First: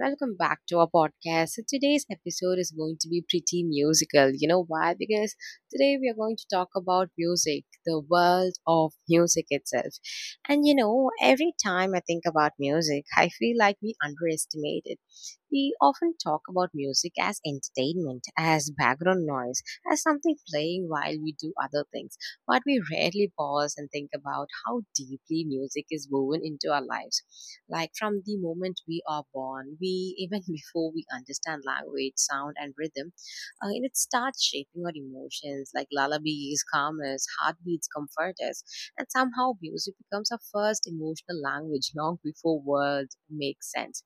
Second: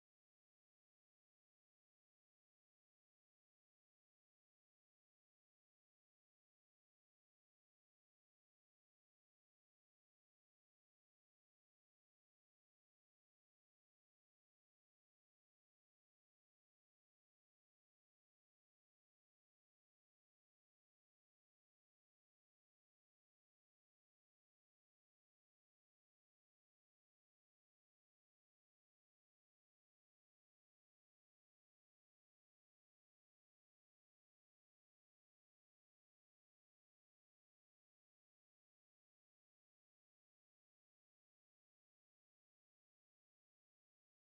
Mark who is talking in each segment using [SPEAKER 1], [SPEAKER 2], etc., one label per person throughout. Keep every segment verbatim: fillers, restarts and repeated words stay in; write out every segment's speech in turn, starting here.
[SPEAKER 1] Welcome back to our podcast. So, today's episode is going to be pretty musical. You know why? Because today we are going to talk about music, the world of music itself. And you know, every time I think about music, I feel like we underestimate it. We often talk about music as entertainment, as background noise, as something playing while we do other things. But we rarely pause and think about how deeply music is woven into our lives like from the moment we are born, we even before we understand language, sound, and rhythm, uh, and it starts shaping our emotions. Like lullabies calm us, heartbeats comfort us, and somehow music becomes our first emotional language long before words make sense.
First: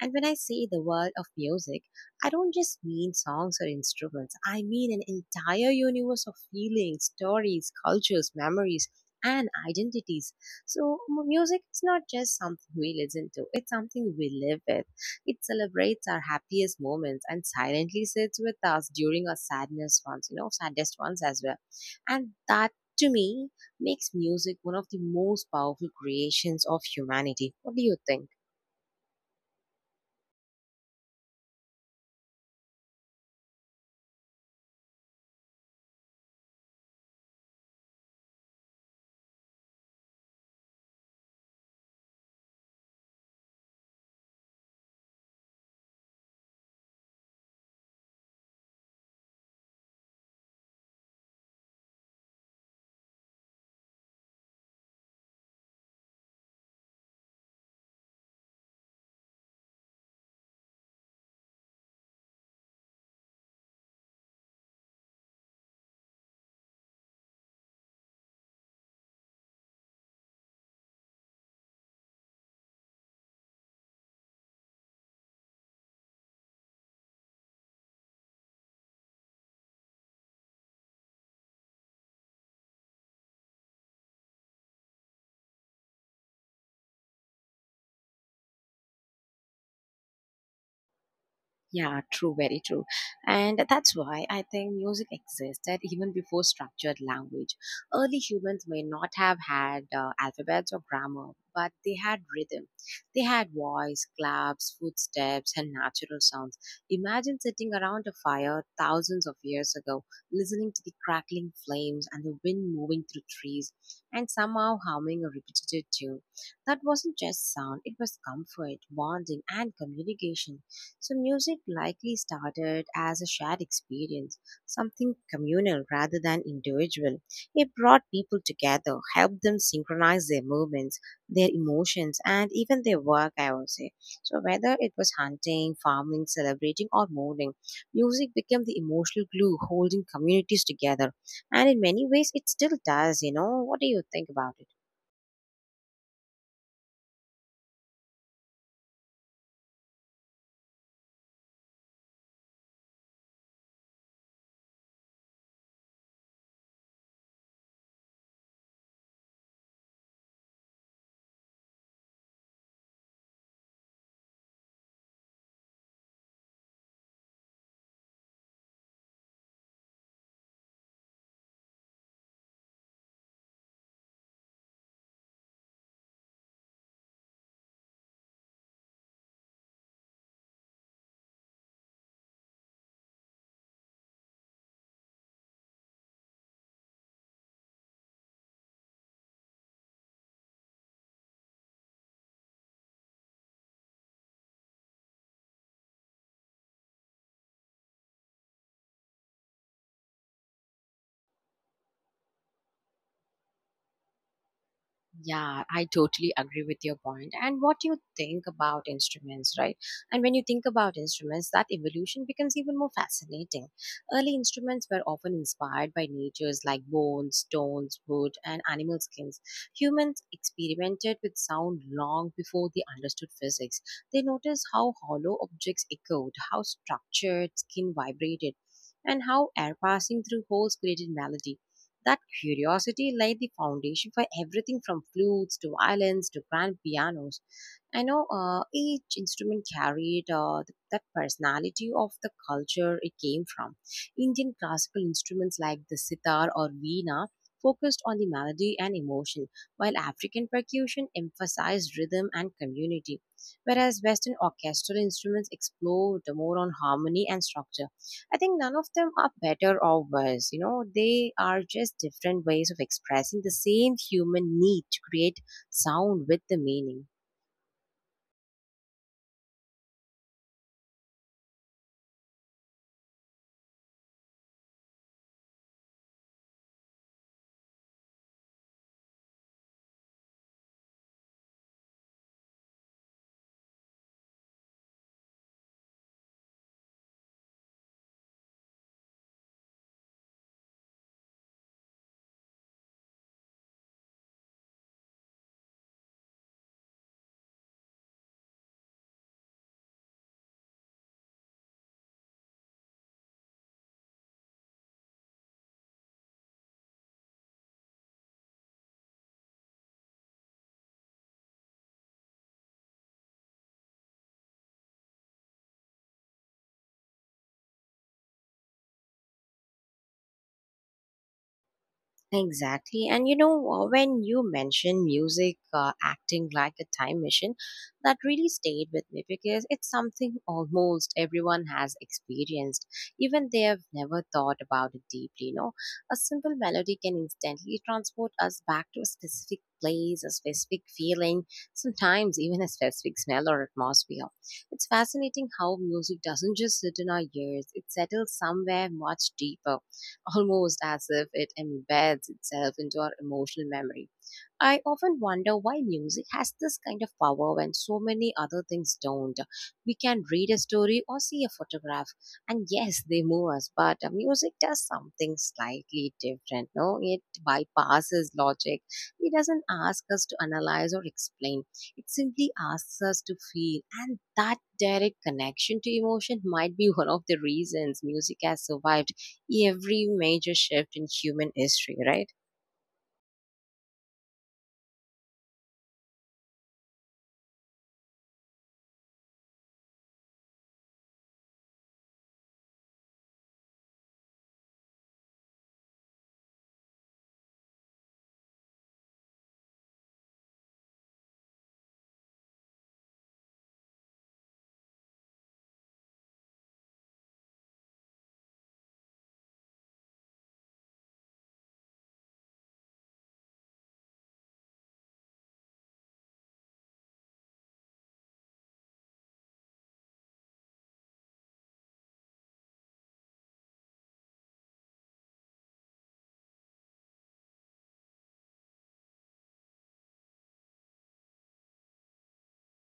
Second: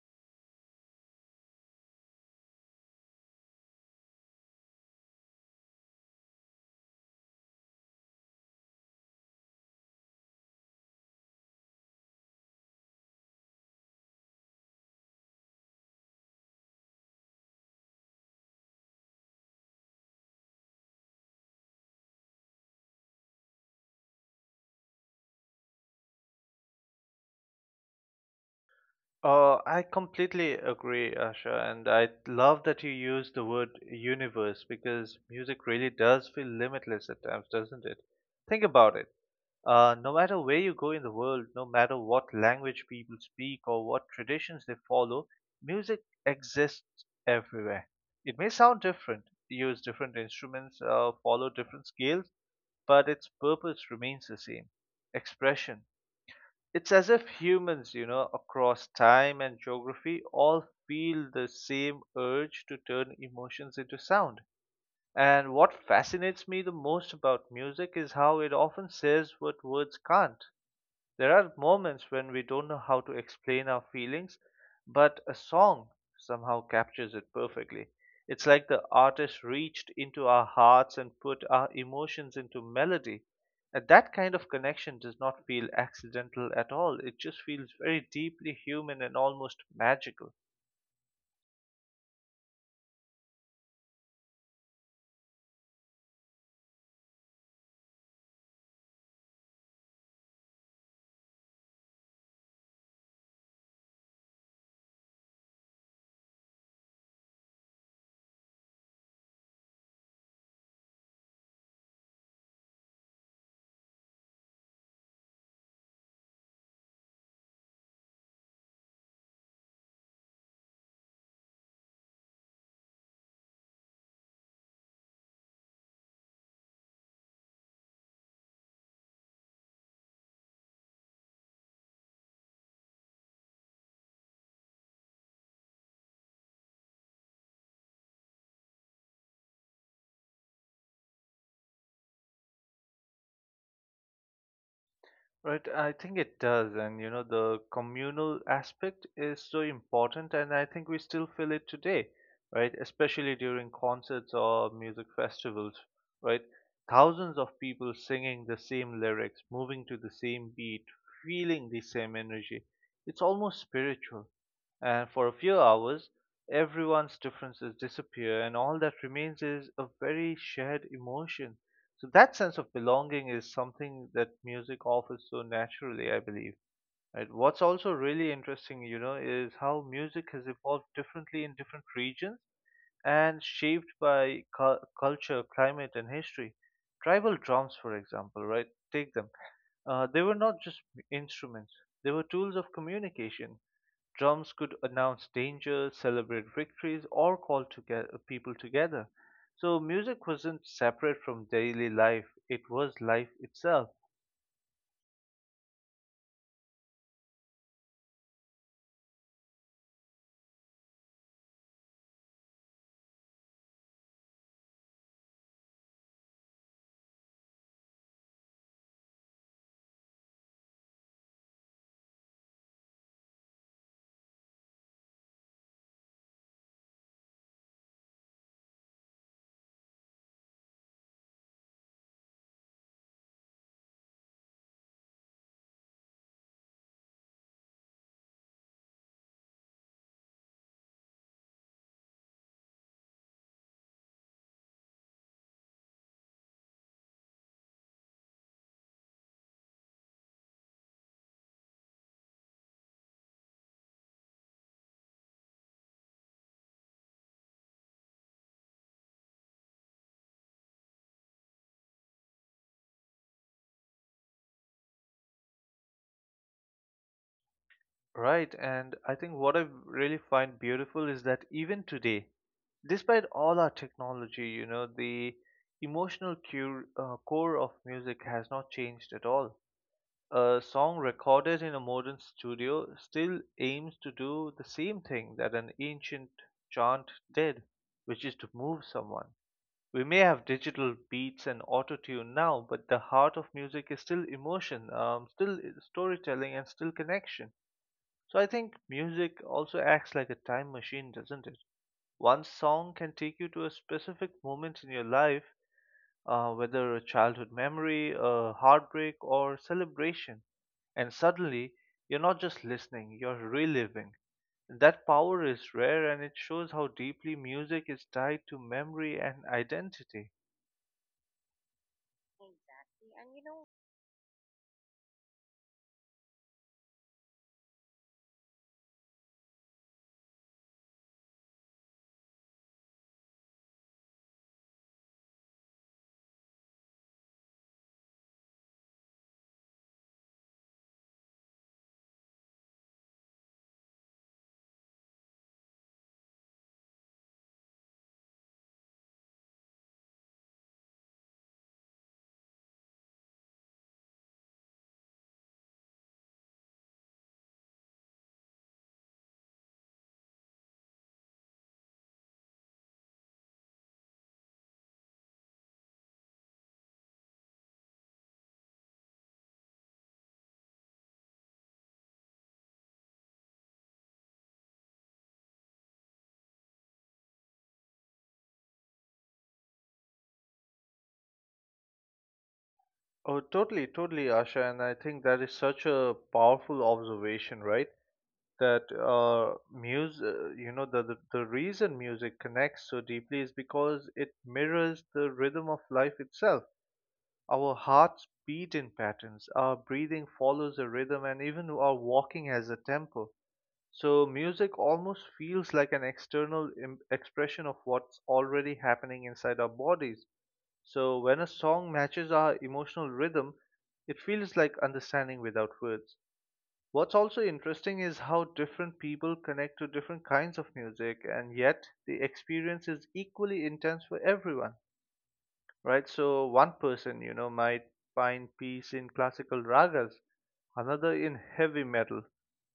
[SPEAKER 1] And when I say the world of music, I don't just mean songs or instruments. I mean an entire universe of feelings, stories, cultures, memories, and identities. So, m- music is not just something we listen to, it's something we live with. It celebrates our happiest moments and silently sits with us during our sadness ones, you know, saddest ones as well. And that to me makes music one of the most powerful creations of humanity. What do you think?
[SPEAKER 2] Uh, I completely agree, Asha, and I love that you use the word universe because music really does feel limitless at times, doesn't it? Think about it. Uh, no matter where you go in the world, no matter what language people speak or what traditions they follow, music exists everywhere. It may sound different, use different instruments, uh, follow different scales, but its purpose remains the same expression. It's as if humans, you know, across time and geography all feel the same urge to turn emotions into sound. And what fascinates me the most about music is how it often says what words can't. There are moments when we don't know how to explain our feelings, but a song somehow captures it perfectly. It's like the artist reached into our hearts and put our emotions into melody. And that kind of connection does not feel accidental at all. It just feels very deeply human and almost magical.
[SPEAKER 1] Yeah, true, very true. And that's why I think music existed even before structured language. Early humans may not have had uh, alphabets or grammar, but they had rhythm. They had voice, claps, footsteps, and natural sounds. Imagine sitting around a fire thousands of years ago, listening to the crackling flames and the wind moving through trees, and somehow humming a repetitive tune. That wasn't just sound, it was comfort, bonding, and communication. So, music likely started as a shared experience, something communal rather than individual. It brought people together, helped them synchronize their movements, their emotions, and even their work, I would say. So, whether it was hunting, farming, celebrating, or mourning, music became the emotional glue holding communities together. And in many ways, it still does, you know. What do you think about it?
[SPEAKER 2] Right, I think it does, and you know, the communal aspect is so important, and I think we still feel it today, right? Especially during concerts or music festivals, right? Thousands of people singing the same lyrics, moving to the same beat, feeling the same energy. It's almost spiritual. And for a few hours, everyone's differences disappear, and all that remains is a very shared emotion. So that sense of belonging is something that music offers so naturally, I believe. Right? What's also really interesting, you know, is how music has evolved differently in different regions and shaped by cu- culture, climate, and history. Tribal drums, for example, right? Take them. Uh, they were not just instruments; they were tools of communication. Drums could announce danger, celebrate victories, or call together, people together. So music wasn't separate from daily life, it was life itself,
[SPEAKER 1] Yeah, I totally agree with your point. And what you think about instruments, right? And when you think about instruments, that evolution becomes even more fascinating. Early instruments were often inspired by natures like bones, stones, wood, and animal skins. Humans experimented with sound long before they understood physics. They noticed how hollow objects echoed, how structured skin vibrated. And how air passing through holes created melody that curiosity laid the foundation for everything from flutes to violins to grand pianos. I know uh, each instrument carried uh, th- that personality of the culture it came from. Indian classical instruments like the sitar or veena focused on the melody and emotion, while African percussion emphasized rhythm and community, whereas Western orchestral instruments explored more on harmony and structure. I think none of them are better or worse. You know, they are just different ways of expressing the same human need to create sound with the meaning.
[SPEAKER 2] right? And I think what I really find beautiful is that even today, despite all our technology, you know, the emotional cure, uh, core of music has not changed at all. A song recorded in a modern studio still aims to do the same thing that an ancient chant did, which is to move someone. We may have digital beats and auto tune now, but the heart of music is still emotion, um, still storytelling, and still connection. So I think music also acts like a time machine, doesn't it? One song can take you to a specific moment in your life uh, whether a childhood memory, a heartbreak, or celebration. And suddenly, you're not just listening, you're reliving. That power is rare and it shows how deeply music is tied to memory and identity.
[SPEAKER 1] Exactly. And you know, uh, when you mention music uh, acting like a time machine, that really stayed with me because it's something almost everyone has experienced, even they have never thought about it deeply. You know, a simple melody can instantly transport us back to a specific place, a specific feeling, sometimes even a specific smell or atmosphere. It's fascinating how music doesn't just sit in our ears, it settles somewhere much deeper almost as if it embeds itself into our emotional memory. I often wonder why music has this kind of power when so many other things don't. We can read a story or see a photograph, and yes, they move us, but uh, music does something slightly different. No, it bypasses logic. It doesn't ask us to analyze or explain. It simply asks us to feel, and that direct connection to emotion might be one of the reasons music has survived every major shift in human history, right?
[SPEAKER 2] Oh, totally, totally, Asha. And I think that is such a powerful observation, right? That uh, music, you know, the, the, the reason music connects so deeply is because it mirrors the rhythm of life itself. Our hearts beat in patterns, our breathing follows a rhythm, and even our walking has a tempo. So, music almost feels like an external im- expression of what's already happening inside our bodies. So, when a song matches our emotional rhythm, it feels like understanding without words. What's also interesting is how different people connect to different kinds of music, and yet the experience is equally intense for everyone, right? So one person, you know, might find peace in classical ragas, another in heavy metal,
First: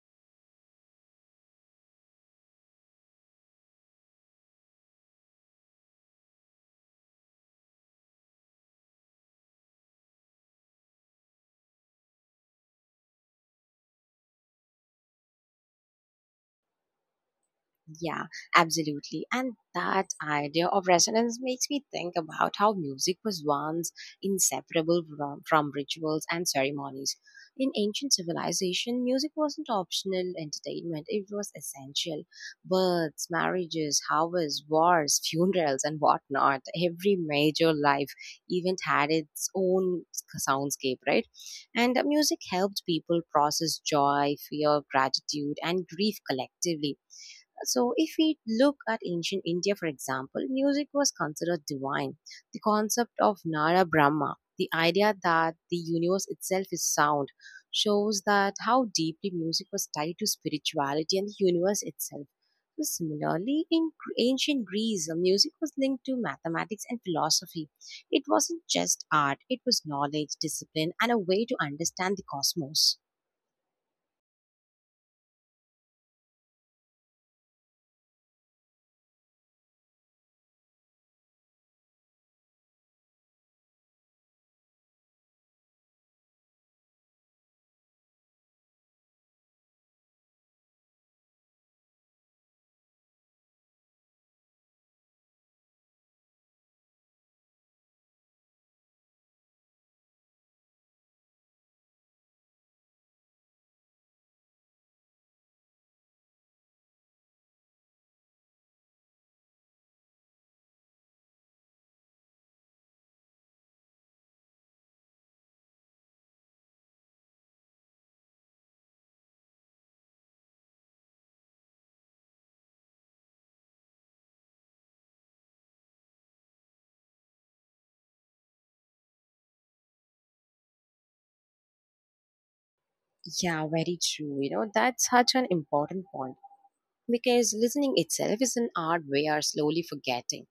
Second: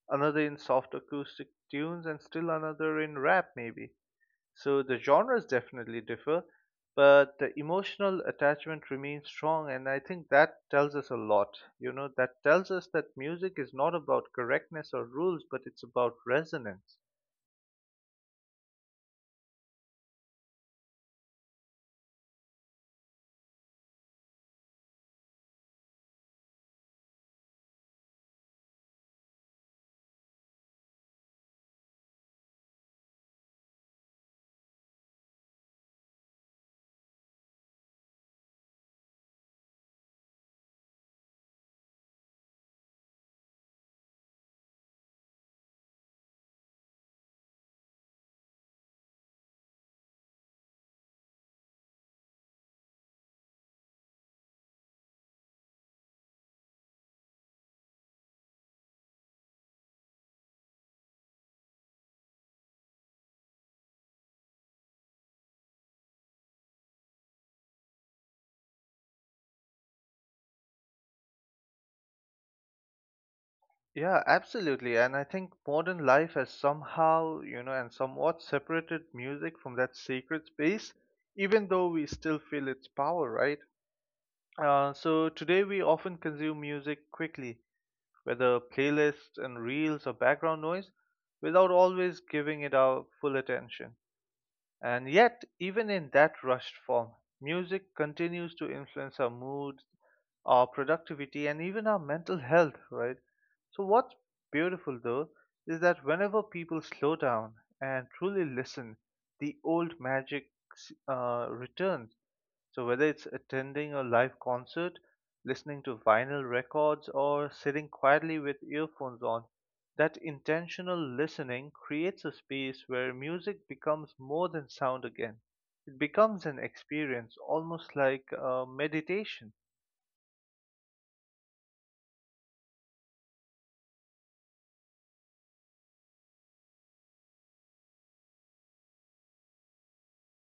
[SPEAKER 2] another in soft acoustic tunes, and still another in rap, maybe. So the genres definitely differ, but the emotional attachment remains strong, and I think that tells us a lot. You know, that tells us that music is not about correctness or rules, but it's about resonance.
[SPEAKER 1] Yeah, absolutely. And that idea of resonance makes me think about how music was once inseparable from, from rituals and ceremonies. In ancient civilization, music wasn't optional entertainment, it was essential. Births, marriages, harvests, wars, funerals, and whatnot. Every major life event had its own soundscape, right? And uh, music helped people process joy, fear, gratitude, and grief collectively. So, if we look at ancient India, for example, music was considered divine. The concept of Nara Brahma, the idea that the universe itself is sound, shows that how deeply music was tied to spirituality and the universe itself. So similarly, in Gr- ancient Greece, uh, music was linked to mathematics and philosophy. It wasn't just art, it was knowledge, discipline, and a way to understand the cosmos.
[SPEAKER 2] Yeah, absolutely. And I think modern life has somehow, you know, and somewhat separated music from that sacred space, even though we still feel its power, right? Uh, so today we often consume music quickly, whether playlists and reels or background noise, without always giving it our full attention. And yet, even in that rushed form, music continues to influence our mood, our productivity, and even our mental health, right? So, what's beautiful though is that whenever people slow down and truly listen, the old magic s- uh, returns. So, whether it's attending a live concert, listening to vinyl records, or sitting quietly with earphones on, that intentional listening creates a space where music becomes more than sound again. It becomes an experience, almost like uh, meditation.
[SPEAKER 1] Yeah, very true. You know, that's such an important point, because listening itself is an art we are slowly forgetting.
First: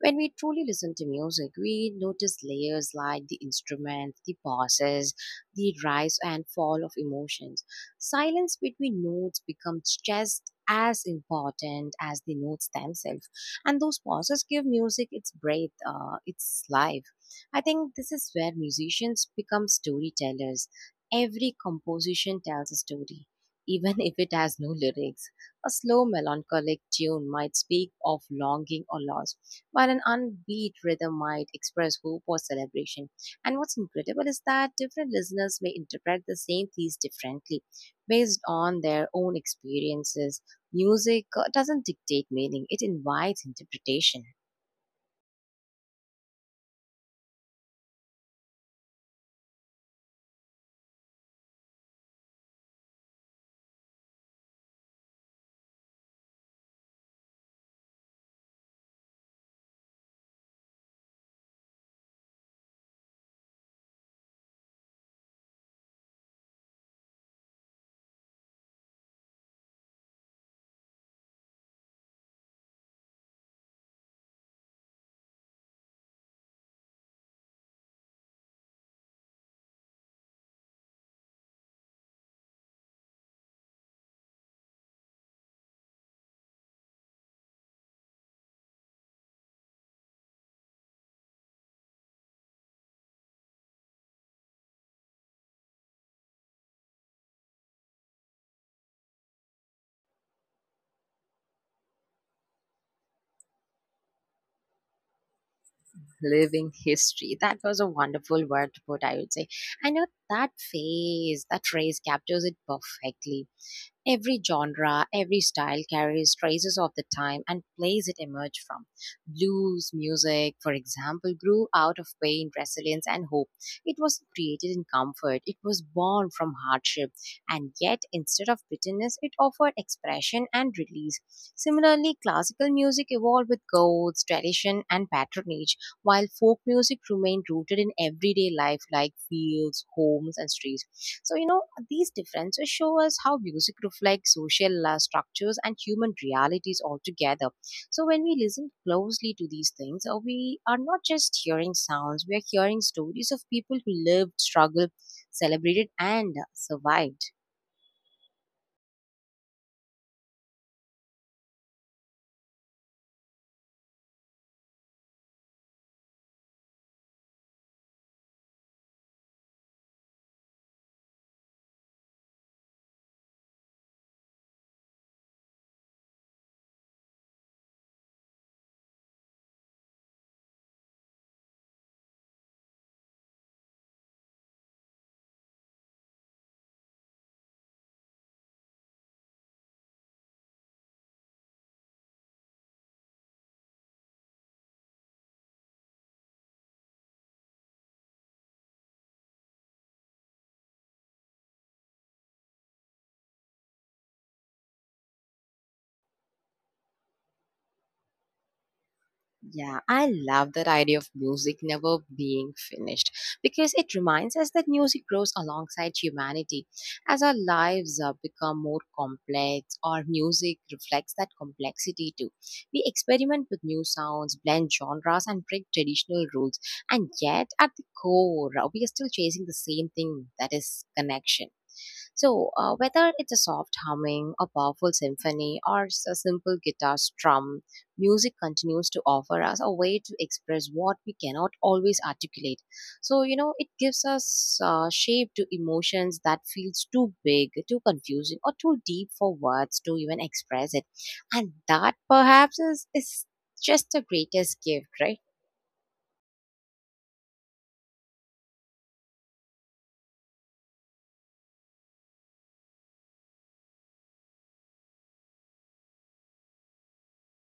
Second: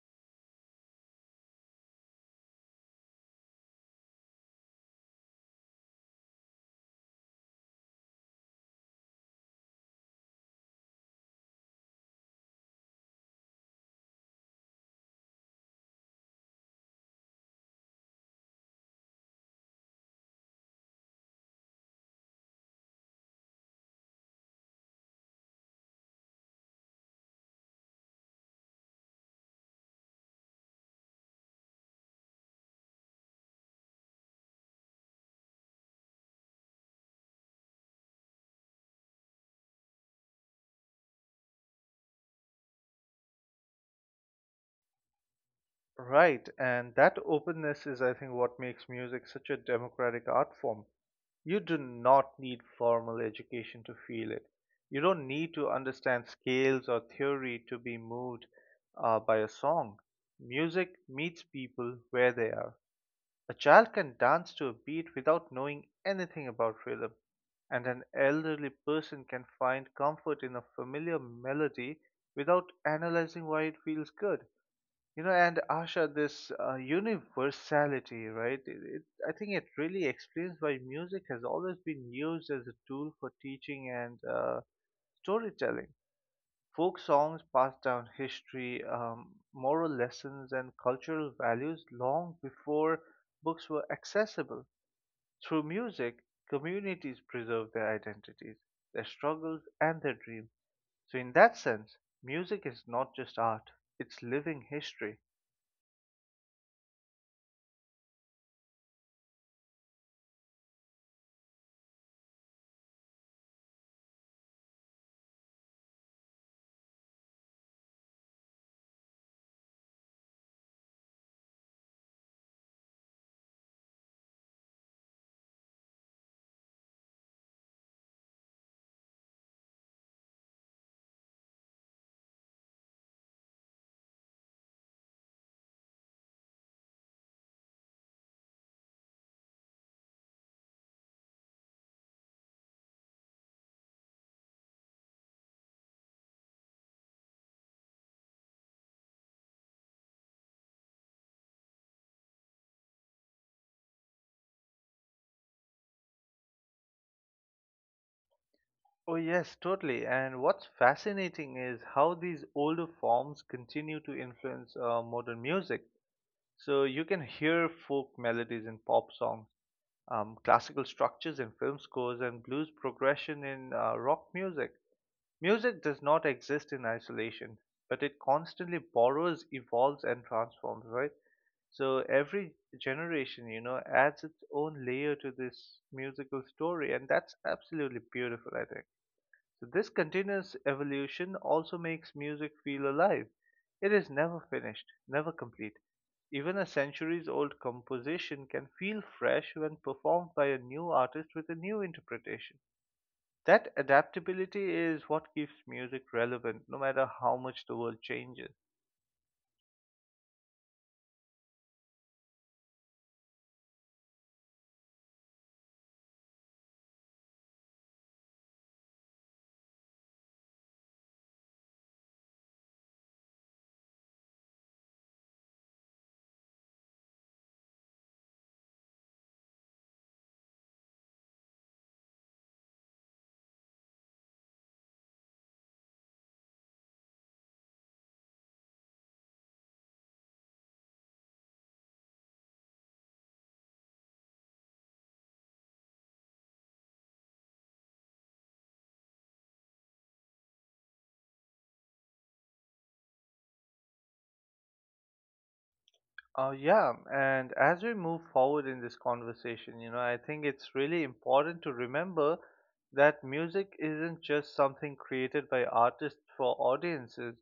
[SPEAKER 1] When we truly listen to music, we notice layers like the instruments, the pauses, the rise and fall of emotions. Silence between notes becomes just as important as the notes themselves, and those pauses give music its breath, uh, its life. I think this is where musicians become storytellers. Every composition tells a story, even if it has no lyrics. A slow melancholic tune might speak of longing or loss, while an unbeat rhythm might express hope or celebration. And what's incredible is that different listeners may interpret the same piece differently based on their own experiences. Music uh, doesn't dictate meaning, it invites interpretation.
[SPEAKER 2] Right, and that openness is, I think, what makes music such a democratic art form. You do not need formal education to feel it. You don't need to understand scales or theory to be moved uh, by a song. Music meets people where they are. A child can dance to a beat without knowing anything about rhythm, and an elderly person can find comfort in a familiar melody without analyzing why it feels good. You know, and Asha, this uh, universality, right? It, it, I think it really explains why music has always been used as a tool for teaching and uh, storytelling. Folk songs pass down history, um, moral lessons, and cultural values long before books were accessible. Through music, communities preserve their identities, their struggles, and their dreams. So, in that sense, music is not just art, it's living history.
[SPEAKER 1] Living history. That was a wonderful word to put, I would say. I know that phase, that phrase captures it perfectly. Every genre, every style carries traces of the time and place it emerged from. Blues music, for example, grew out of pain, resilience, and hope. It was created in comfort, it was born from hardship, and yet instead of bitterness, it offered expression and release. Similarly, classical music evolved with codes, tradition, and patronage while folk music remained rooted in everyday life like fields, homes, and streets. So, you know, these differences show us how music reflects social uh, structures and human realities altogether. So, when we listen closely to these things, uh, we are not just hearing sounds, we are hearing stories of people who lived, struggled, celebrated, and survived.
[SPEAKER 2] Oh, yes, totally. And what's fascinating is how these older forms continue to influence uh, modern music. So you can hear folk melodies in pop songs, um, classical structures in film scores, and blues progression in uh, rock music. Music does not exist in isolation, but it constantly borrows, evolves, and transforms, right? So every generation, you know, adds its own layer to this musical story, and that's absolutely beautiful, I think. So this continuous evolution also makes music feel alive. It is never finished, never complete. Even a centuries old composition can feel fresh when performed by a new artist with a new interpretation. That adaptability is what keeps music relevant no matter how much the world changes.
[SPEAKER 1] Yeah, I love that idea of music never being finished because it reminds us that music grows alongside humanity. As our lives uh, become more complex, our music reflects that complexity too. We experiment with new sounds, blend genres, and break traditional rules. And yet, at the core, uh, we are still chasing the same thing that is connection. So, uh, whether it's a soft humming, a powerful symphony, or s- a simple guitar strum, music continues to offer us a way to express what we cannot always articulate. So, you know, it gives us uh, shape to emotions that feels too big, too confusing, or too deep for words to even express it. And that perhaps is, is just the greatest gift, right?
[SPEAKER 2] Uh, yeah, and as we move forward in this conversation, you know, I think it's really important to remember that music isn't just something created by artists for audiences.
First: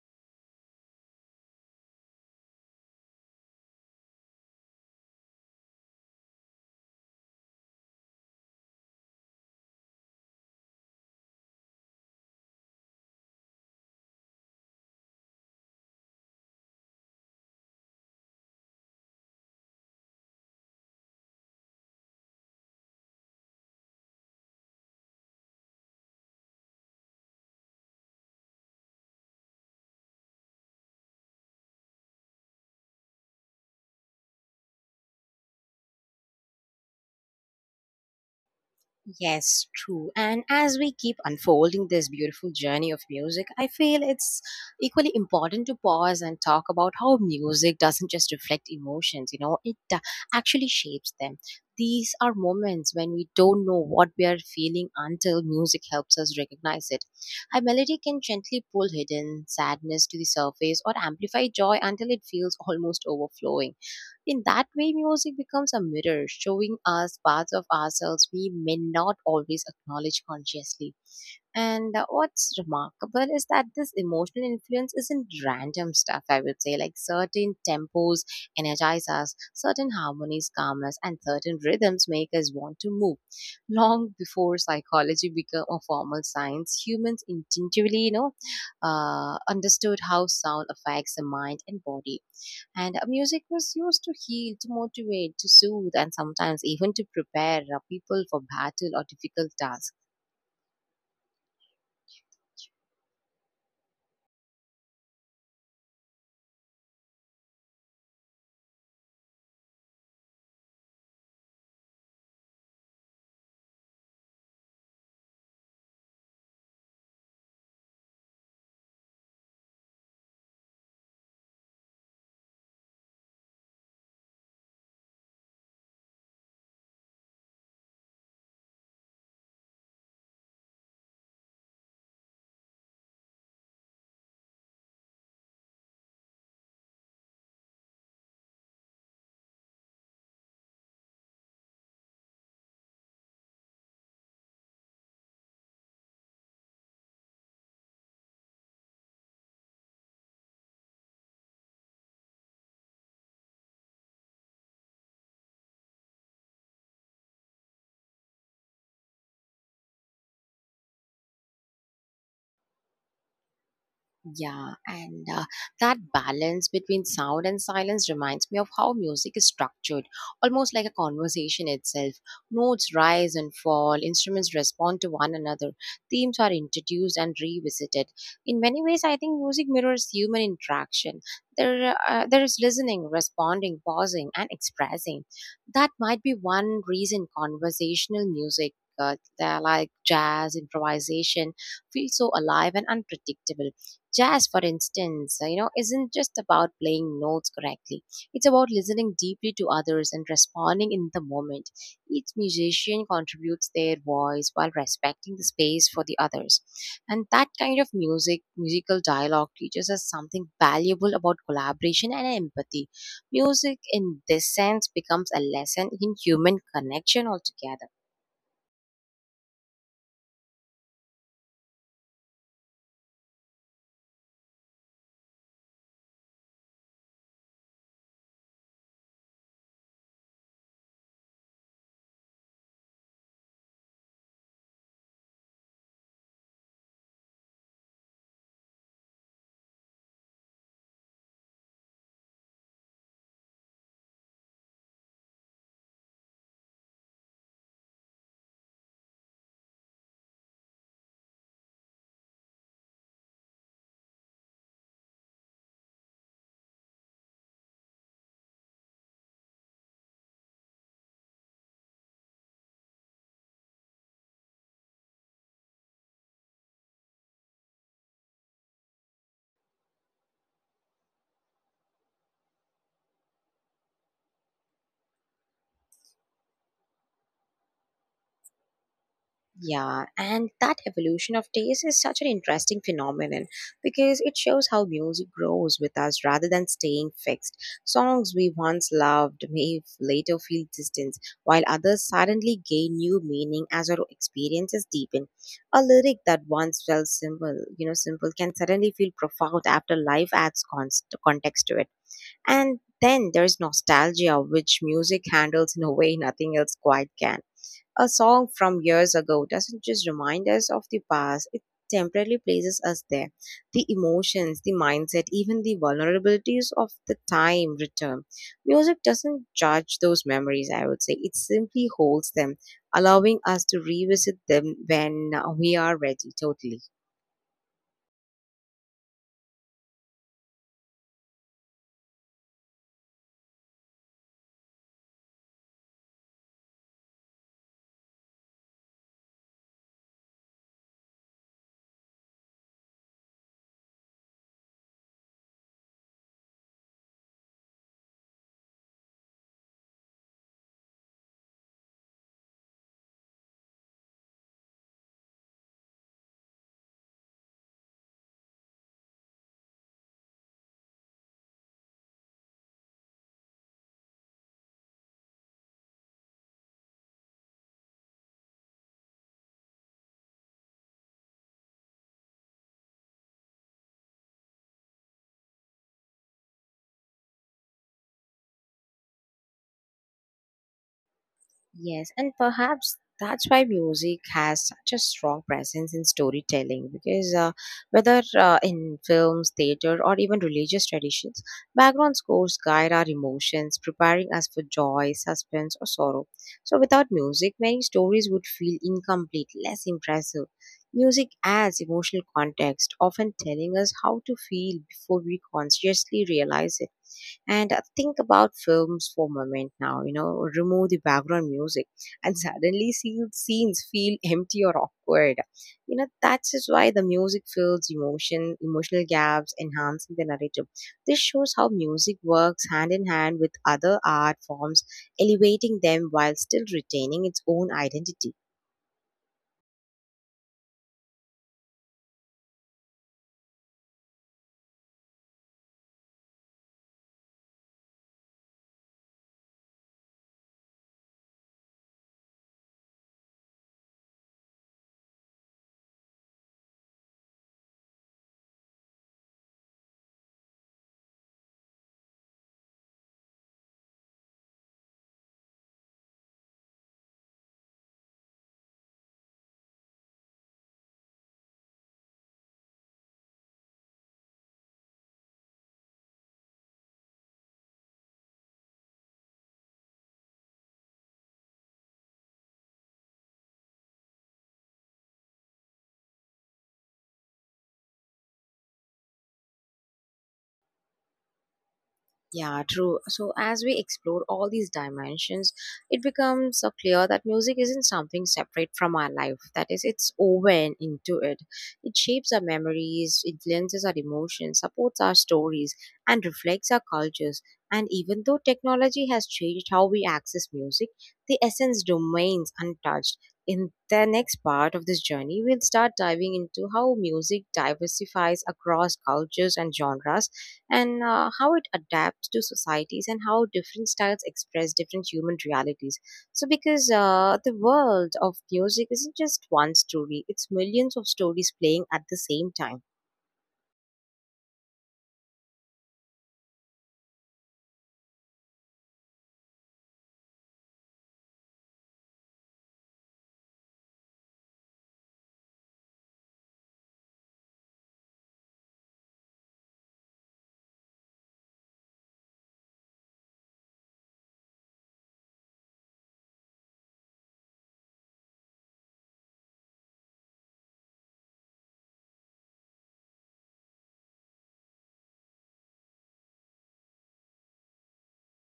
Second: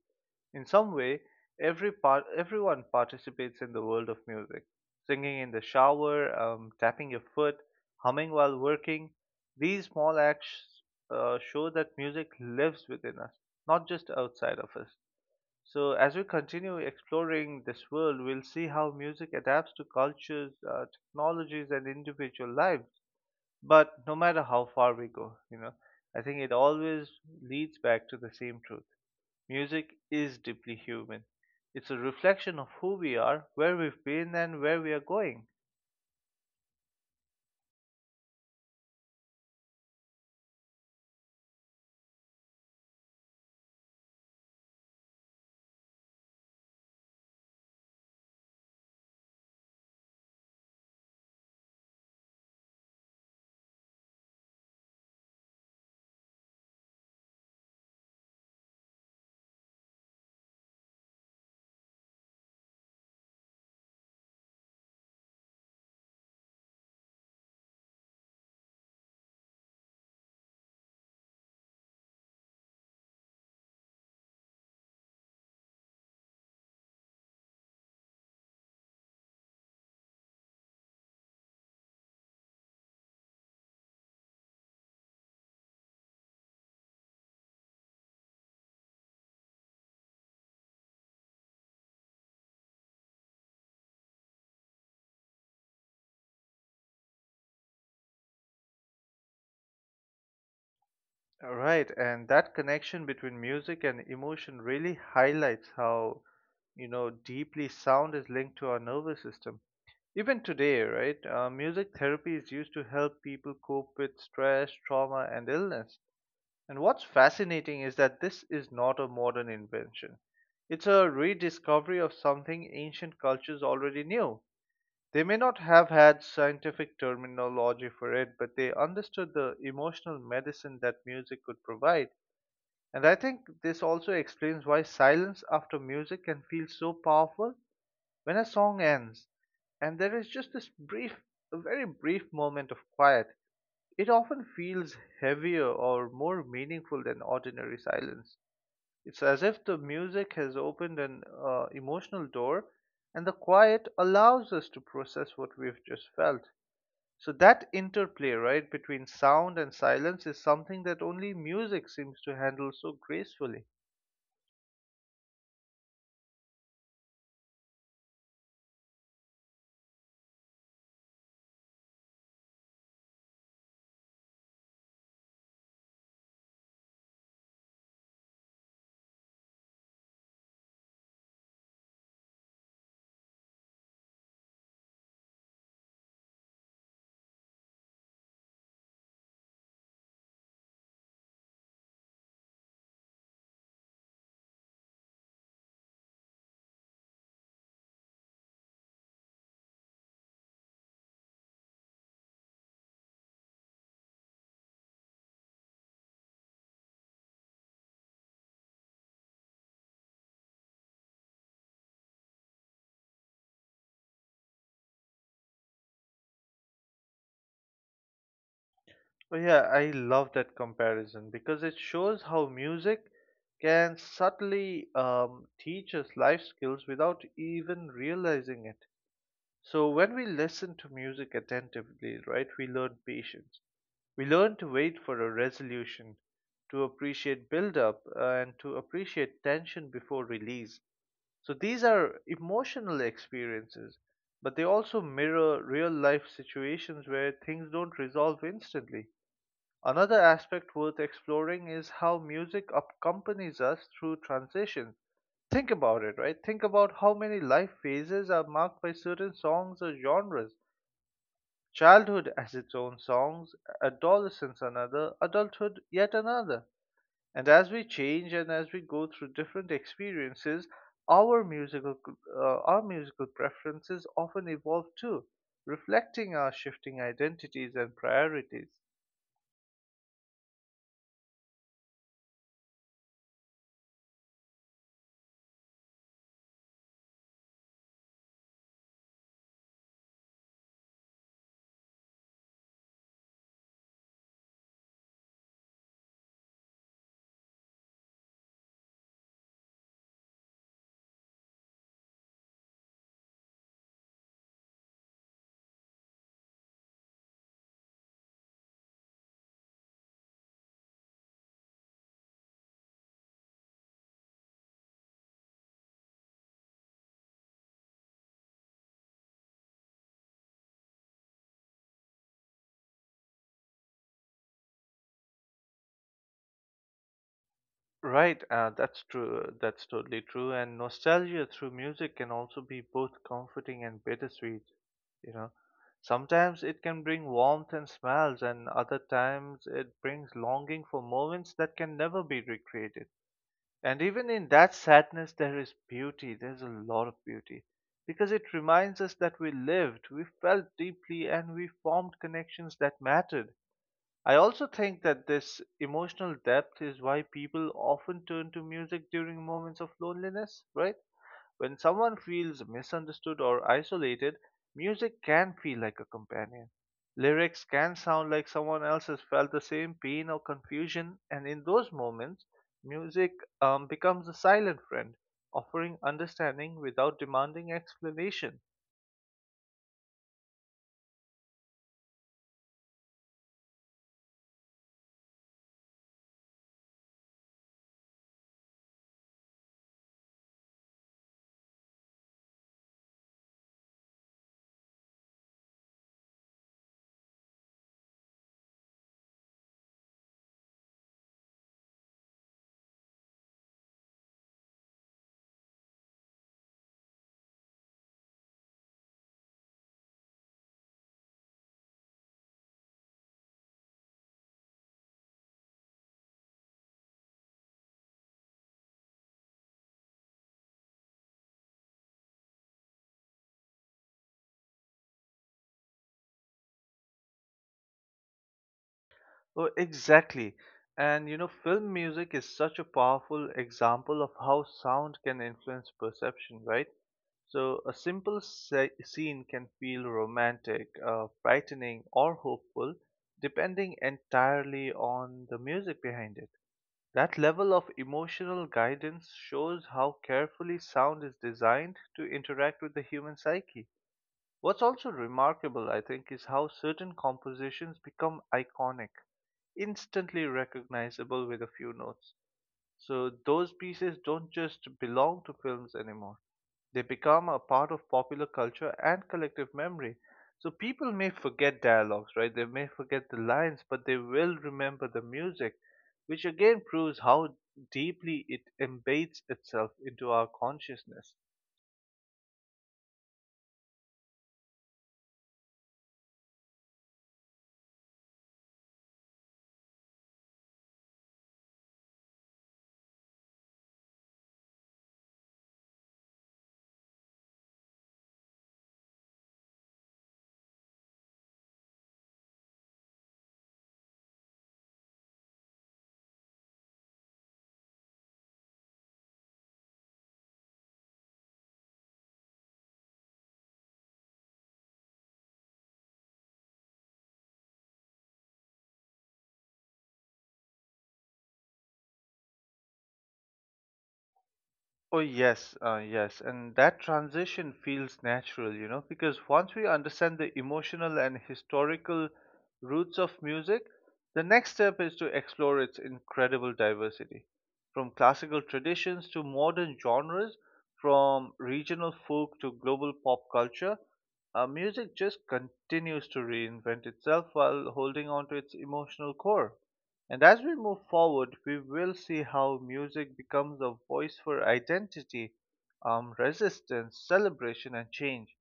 [SPEAKER 2] In some way, every part, everyone participates in the world of music. Singing in the shower, um, tapping your foot, humming while working. These small acts uh, show that music lives within us, not just outside of us. So, as we continue exploring this world, we'll see how music adapts to cultures, uh, technologies, and individual lives. But no matter how far we go, you know, I think it always leads back to the same truth. Music is deeply human. It's a reflection of who we are, where we've been, and where we are going.
[SPEAKER 1] Yes, true. And as we keep unfolding this beautiful journey of music, I feel it's equally important to pause and talk about how music doesn't just reflect emotions, you know, it uh, actually shapes them. These are moments when we don't know what we are feeling until music helps us recognize it. A melody can gently pull hidden sadness to the surface or amplify joy until it feels almost overflowing. In that way, music becomes a mirror, showing us parts of ourselves we may not always acknowledge consciously. And uh, what's remarkable is that this emotional influence isn't random stuff, I would say. Like certain tempos energize us, certain harmonies calm us, and certain rhythms make us want to move. Long before psychology became a formal science, humans intuitively, you know, uh, understood how sound affects the mind and body and uh, music was used to heal, to motivate, to soothe, and sometimes even to prepare uh, people for battle or difficult tasks.
[SPEAKER 2] All right, and that connection between music and emotion really highlights how, you know, deeply sound is linked to our nervous system. Even today, right, uh, music therapy is used to help people cope with stress, trauma, and illness. And what's fascinating is that this is not a modern invention. It's a rediscovery of something ancient cultures already knew. They may not have had scientific terminology for it, but they understood the emotional medicine that music could provide. And I think this also explains why silence after music can feel so powerful when a song ends, and there is just this brief, a very brief moment of quiet, it often feels heavier or more meaningful than ordinary silence. It's as if the music has opened an uh, emotional door, and the quiet allows us to process what we've just felt. So, that interplay, right, between sound and silence is something that only music seems to handle so gracefully.
[SPEAKER 1] Yeah, and uh, that balance between sound and silence reminds me of how music is structured, almost like a conversation itself. Notes rise and fall, instruments respond to one another, themes are introduced and revisited. In many ways, I think music mirrors human interaction. There, uh, there is listening, responding, pausing, and expressing. That might be one reason conversational music. Uh, they're like jazz, improvisation, feels so alive and unpredictable. Jazz, for instance, uh, you know, isn't just about playing notes correctly. It's about listening deeply to others and responding in the moment. Each musician contributes their voice while respecting the space for the others. And that kind of music, musical dialogue teaches us something valuable about collaboration and empathy. Music in this sense becomes a lesson in human connection altogether.
[SPEAKER 2] Oh yeah, I love that comparison because it shows how music can subtly um, teach us life skills without even realizing it. So when we listen to music attentively, right, we learn patience. We learn to wait for a resolution, to appreciate build-up, uh, and to appreciate tension before release. So these are emotional experiences, but they also mirror real-life situations where things don't resolve instantly. Another aspect worth exploring is how music accompanies us through transitions. Think about it, right? Think about how many life phases are marked by certain songs or genres. Childhood has its own songs, adolescence another, adulthood yet another. And as we change and as we go through different experiences, our musical uh, our musical preferences often evolve too, reflecting our shifting identities and priorities.
[SPEAKER 1] Yeah, and that evolution of taste is such an interesting phenomenon because it shows how music grows with us rather than staying fixed. Songs we once loved may f- later feel distant, while others suddenly gain new meaning as our experiences deepen. A lyric that once felt simple, you know, simple can suddenly feel profound after life adds const- context to it. And then there's nostalgia, which music handles in a way nothing else quite can. A song from years ago doesn't just remind us of the past, it temporarily places us there. The emotions, the mindset, even the vulnerabilities of the time return. Music doesn't judge those memories, I would say. It simply holds them, allowing us to revisit them when we are ready, totally.
[SPEAKER 2] Right, uh, that's true. That's totally true. And nostalgia through music can also be both comforting and bittersweet. You know, sometimes it can bring warmth and smiles, and other times it brings longing for moments that can never be recreated. And even in that sadness, there is beauty. There's a lot of beauty because it reminds us that we lived, we felt deeply, and we formed connections that mattered. I also think that this emotional depth is why people often turn to music during moments of loneliness, right? When someone feels misunderstood or isolated, music can feel like a companion. Lyrics can sound like someone else has felt the same pain or confusion, and in those moments, music um, becomes a silent friend, offering understanding without demanding explanation.
[SPEAKER 1] Yes, and perhaps that's why music has such a strong presence in storytelling because uh, whether uh, in films, theater, or even religious traditions, background scores guide our emotions, preparing us for joy, suspense, or sorrow. So, without music, many stories would feel incomplete, less impressive. Music adds emotional context, often telling us how to feel before we consciously realize it. And uh, think about films for a moment now, you know, remove the background music and suddenly see scenes feel empty or awkward. You know, that is why the music fills emotion, emotional gaps, enhancing the narrative. This shows how music works hand in hand with other art forms, elevating them while still retaining its own identity.
[SPEAKER 2] Oh, exactly. And you know, film music is such a powerful example of how sound can influence perception, right? So, a simple se- scene can feel romantic, uh, frightening, or hopeful, depending entirely on the music behind it. That level of emotional guidance shows how carefully sound is designed to interact with the human psyche. What's also remarkable, I think, is how certain compositions become iconic, instantly recognizable with a few notes. So those pieces don't just belong to films anymore, they become a part of popular culture and collective memory. So people may forget dialogues, right? They may forget the lines, but they will remember the music, which again proves how deeply it embeds itself into our consciousness.
[SPEAKER 1] Yeah, true. So, as we explore all these dimensions, it becomes so clear that music isn't something separate from our life. That is, it's woven into it. It shapes our memories, influences our emotions, supports our stories, and reflects our cultures. And even though technology has changed how we access music, the essence remains untouched. In the next part of this journey, we'll start diving into how music diversifies across cultures and genres and uh, how it adapts to societies and how different styles express different human realities. So, because uh, the world of music isn't just one story, it's millions of stories playing at the same time.
[SPEAKER 2] Oh, yes, uh, yes. And that transition feels natural, you know, because once we understand the emotional and historical roots of music, the next step is to explore its incredible diversity. From classical traditions to modern genres, from regional folk to global pop culture, uh, music just continues to reinvent itself while holding on to its emotional core. And as we move forward, we will see how music becomes a voice for identity, um, resistance, celebration, and change.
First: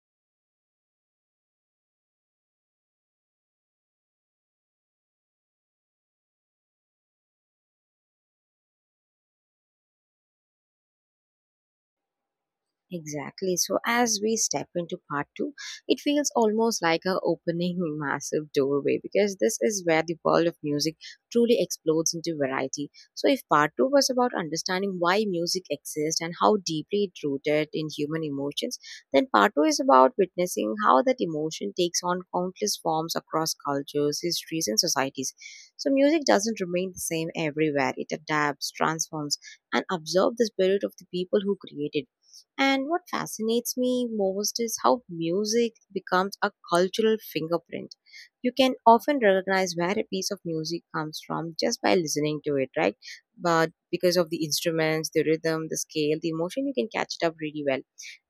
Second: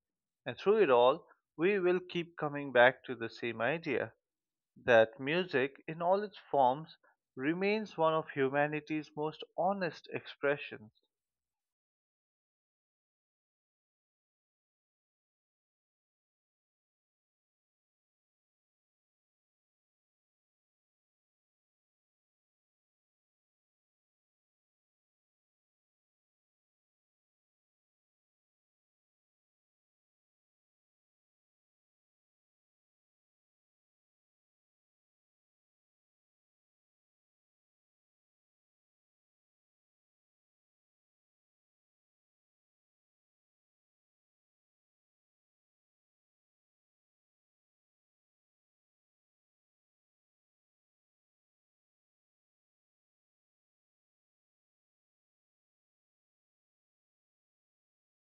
[SPEAKER 2] And through it all, we will keep coming back to the same idea that music, in all its forms, remains one of humanity's most honest expressions.
[SPEAKER 1] Exactly. So, as we step into part two, it feels almost like a opening massive doorway because this is where the world of music truly explodes into variety. So, if part two was about understanding why music exists and how deeply it's rooted in human emotions, then part two is about witnessing how that emotion takes on countless forms across cultures, histories, and societies. So, music doesn't remain the same everywhere, it adapts, transforms, and absorbs the spirit of the people who created it. And what fascinates me most is how music becomes a cultural fingerprint. You can often recognize where a piece of music comes from just by listening to it, right? But because of the instruments, the rhythm, the scale, the emotion, you can catch it up really well.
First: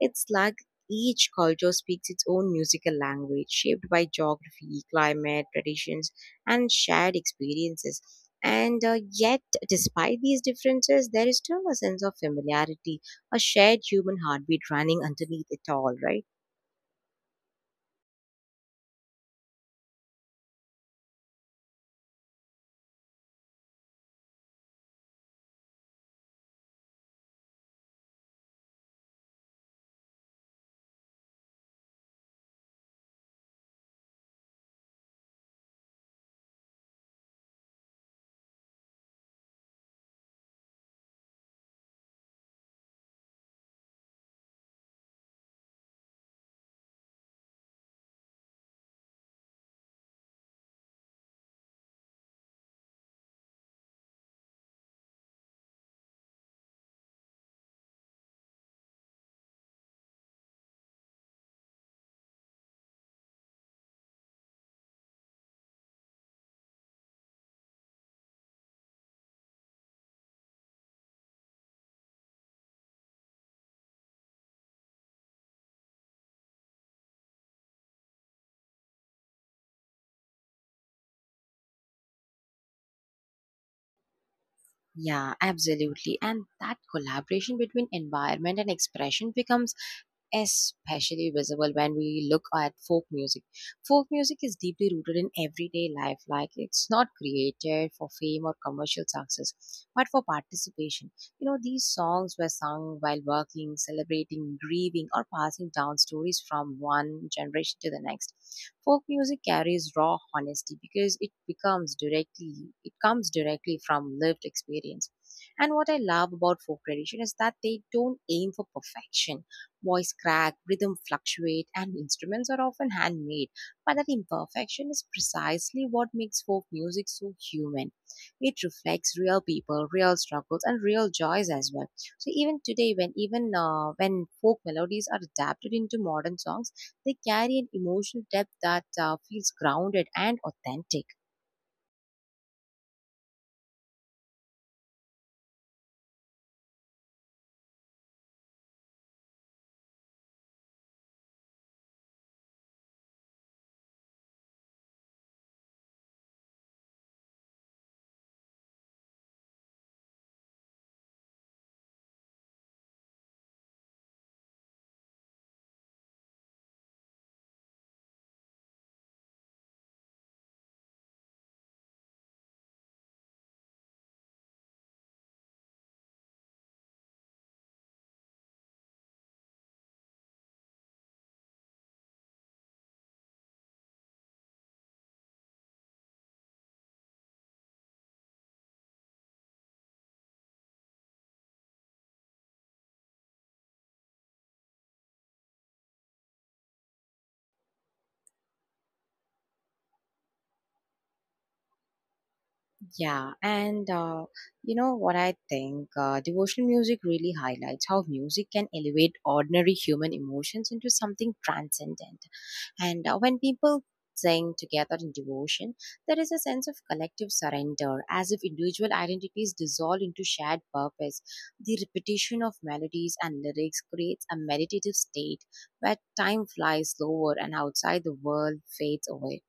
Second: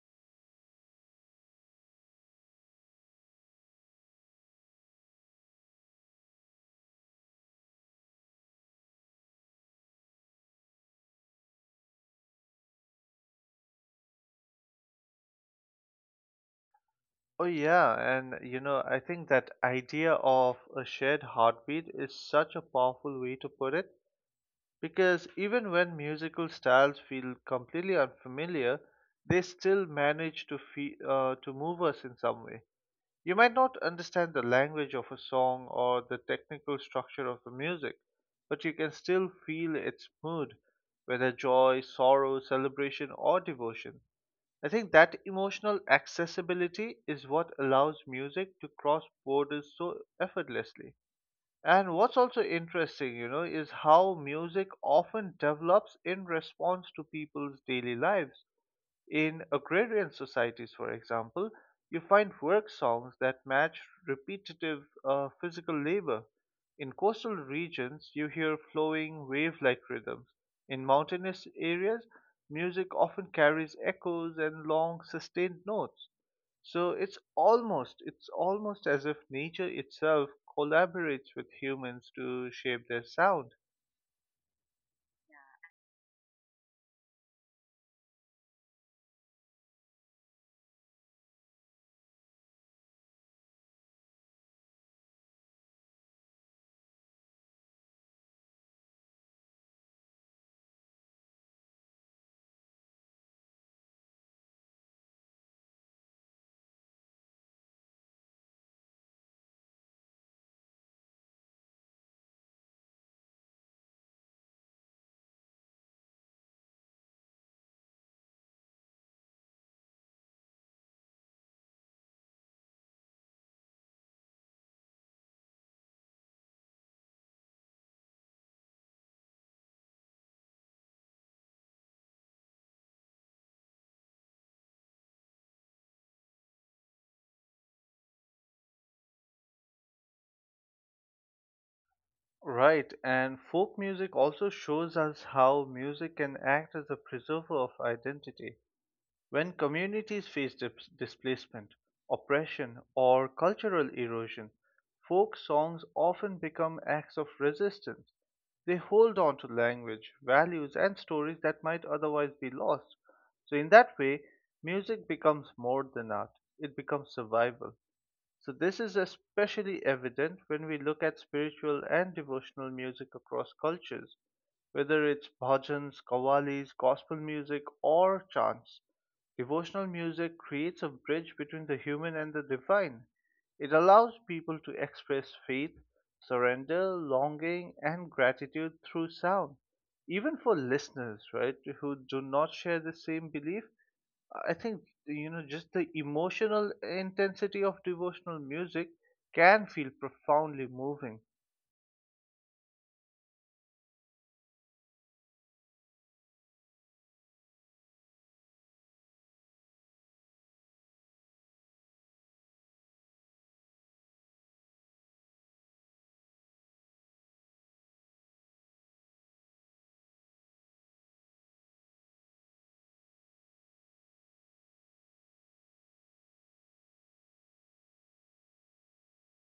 [SPEAKER 1] It's like each culture speaks its own musical language, shaped by geography, climate, traditions, and shared experiences. And uh, yet, despite these differences, there is still a sense of familiarity, a shared human heartbeat running underneath it all, right?
[SPEAKER 2] Oh, yeah, and you know, I think that idea of a shared heartbeat is such a powerful way to put it. Because even when musical styles feel completely unfamiliar, they still manage to fe uh, to move us in some way. You might not understand the language of a song or the technical structure of the music, but you can still feel its mood, whether joy, sorrow, celebration, or devotion. I think that emotional accessibility is what allows music to cross borders so effortlessly. And what's also interesting, you know, is how music often develops in response to people's daily lives. In agrarian societies, for example, you find work songs that match repetitive uh, physical labor. In coastal regions, you hear flowing wave like rhythms. In mountainous areas, music often carries echoes and long, sustained notes. So it's almost it's almost as if nature itself collaborates with humans to shape their sound.
[SPEAKER 1] Yeah, absolutely. And that collaboration between environment and expression becomes especially visible when we look at folk music. Folk music is deeply rooted in everyday life, like it's not created for fame or commercial success, but for participation. You know, these songs were sung while working, celebrating, grieving, or passing down stories from one generation to the next. Folk music carries raw honesty because it becomes directly, It comes directly from lived experience. And what I love about folk tradition is that they don't aim for perfection. Voice crack, rhythm fluctuate, and instruments are often handmade. But that imperfection is precisely what makes folk music so human. It reflects real people, real struggles, and real joys as well. So even today, when even uh, when folk melodies are adapted into modern songs, they carry an emotional depth that uh, feels grounded and authentic.
[SPEAKER 2] Right, and folk music also shows us how music can act as a preserver of identity. When communities face dis- displacement, oppression, or cultural erosion, folk songs often become acts of resistance. They hold on to language, values, and stories that might otherwise be lost. So, in that way, music becomes more than art, it becomes survival. So, this is especially evident when we look at spiritual and devotional music across cultures, whether it's bhajans, qawwalis, gospel music, or chants. Devotional music creates a bridge between the human and the divine. It allows people to express faith, surrender, longing, and gratitude through sound. Even for listeners, right, who do not share the same belief, I think you know just the emotional intensity of devotional music can feel profoundly moving.
[SPEAKER 1] Yeah, and uh, you know what I think? Uh, devotional music really highlights how music can elevate ordinary human emotions into something transcendent. And uh, when people sing together in devotion, there is a sense of collective surrender, as if individual identities dissolve into shared purpose. The repetition of melodies and lyrics creates a meditative state where time flies slower and outside the world fades away.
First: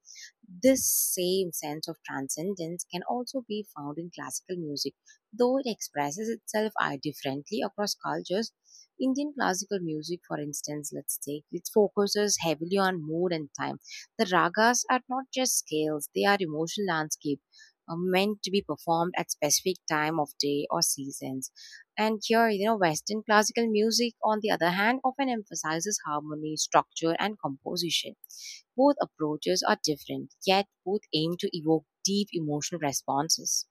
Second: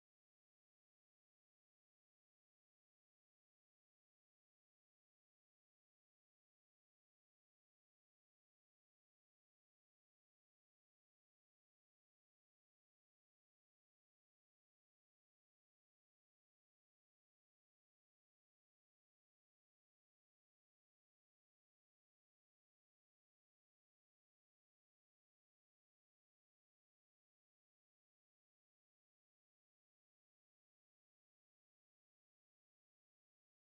[SPEAKER 1] This same sense of transcendence can also be found in classical music, though it expresses itself uh, differently across cultures. Indian classical music, for instance, let's take it, focuses heavily on mood and time. The ragas are not just scales, they are emotional landscape uh, meant to be performed at specific time of day or seasons. And here, you know, Western classical music, on the other hand, often emphasizes harmony, structure, and composition. Both approaches are different, yet both aim to evoke deep emotional responses.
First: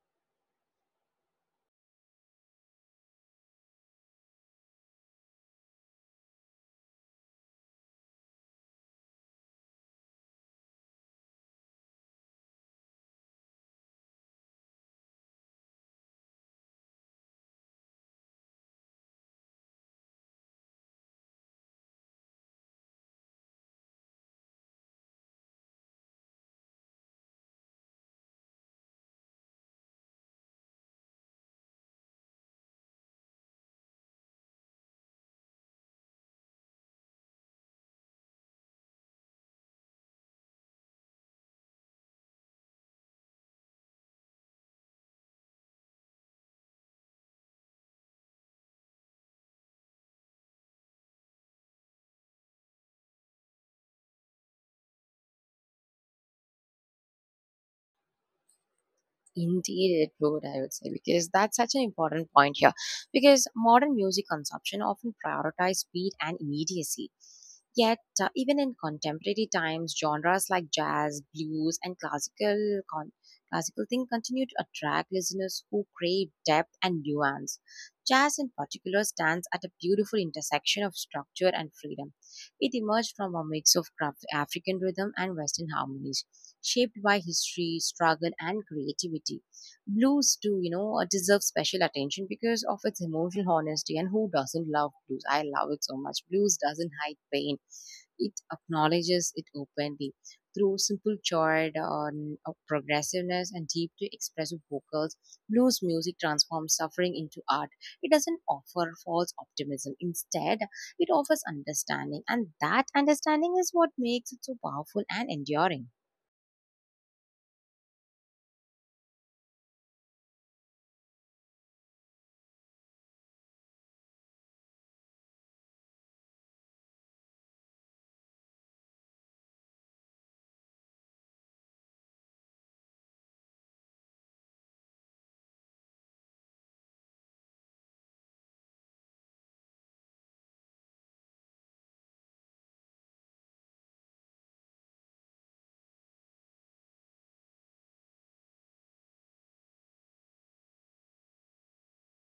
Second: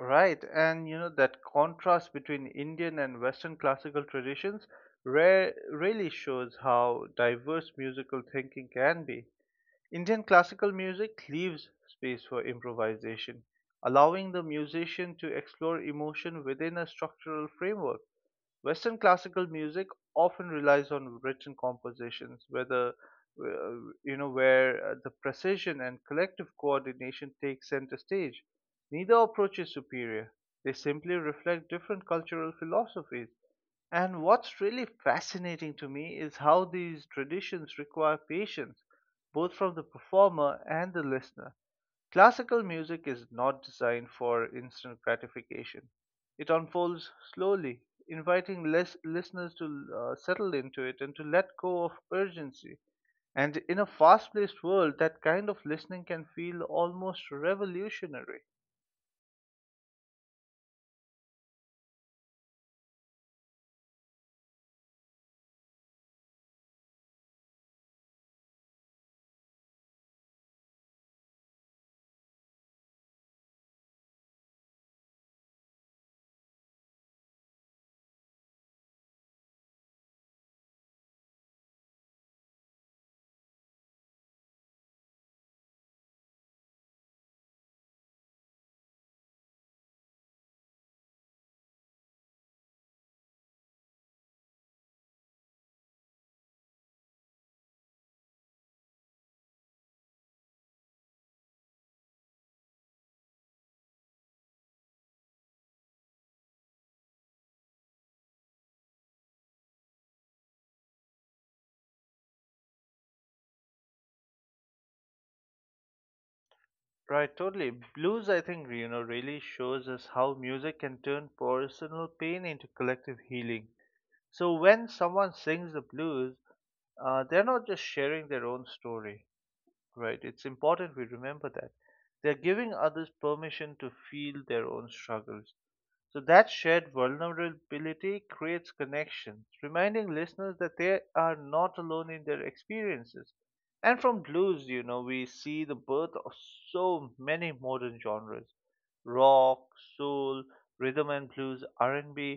[SPEAKER 2] Right? And you know that contrast between Indian and Western classical traditions rare, really shows how diverse musical thinking can be. Indian classical music leaves space for improvisation, allowing the musician to explore emotion within a structural framework. Western classical music often relies on written compositions, whether uh, you know where uh, the precision and collective coordination take center stage. Neither approach is superior. They simply reflect different cultural philosophies. And what's really fascinating to me is how these traditions require patience, both from the performer and the listener. Classical music is not designed for instant gratification. It unfolds slowly, inviting lis- listeners to uh, settle into it and to let go of urgency. And in a fast paced world, that kind of listening can feel almost revolutionary.
[SPEAKER 1] Indeed, it would, I would say, because that's such an important point here. Because modern music consumption often prioritizes speed and immediacy. Yet, uh, even in contemporary times, genres like jazz, blues, and classical con- classical thing continue to attract listeners who crave depth and nuance. Jazz, in particular, stands at a beautiful intersection of structure and freedom. It emerged from a mix of Af- African rhythm and Western harmonies, shaped by history, struggle, and creativity. Blues, too, you know, uh, deserves special attention because of its emotional honesty. And who doesn't love blues? I love it so much. Blues doesn't hide pain; it acknowledges it openly through simple chord on of progressiveness and deeply expressive vocals. Blues music transforms suffering into art. It doesn't offer false optimism, instead it offers understanding, and that understanding is what makes it so powerful and enduring.
[SPEAKER 2] Right, totally. Blues, I think, you know, really shows us how music can turn personal pain into collective healing. So when someone sings the blues, uh, they're not just sharing their own story, right? It's important we remember that. They're giving others permission to feel their own struggles. So that shared vulnerability creates connections, reminding listeners that they are not alone in their experiences. And from blues, you know, we see the birth of so many modern genres: rock, soul, rhythm and blues, R and B,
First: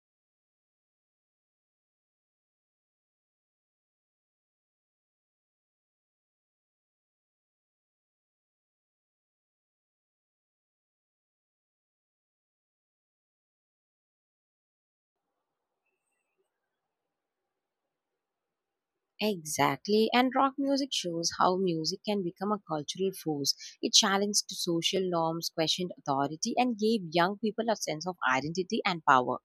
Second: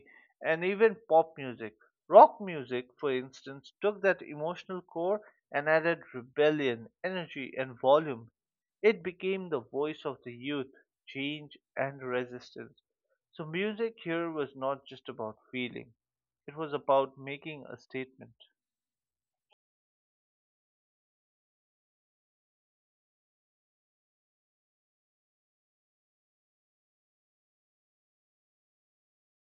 [SPEAKER 2] and B, and even pop music. Rock music, for instance, took that emotional core and added rebellion, energy, and volume. It became the voice of the youth, change, and resistance. So music here was not just about feeling, it was about making a statement.
[SPEAKER 1] Exactly, and rock music shows how music can become a cultural force. It challenged social norms, questioned authority, and gave young people a sense of identity and power.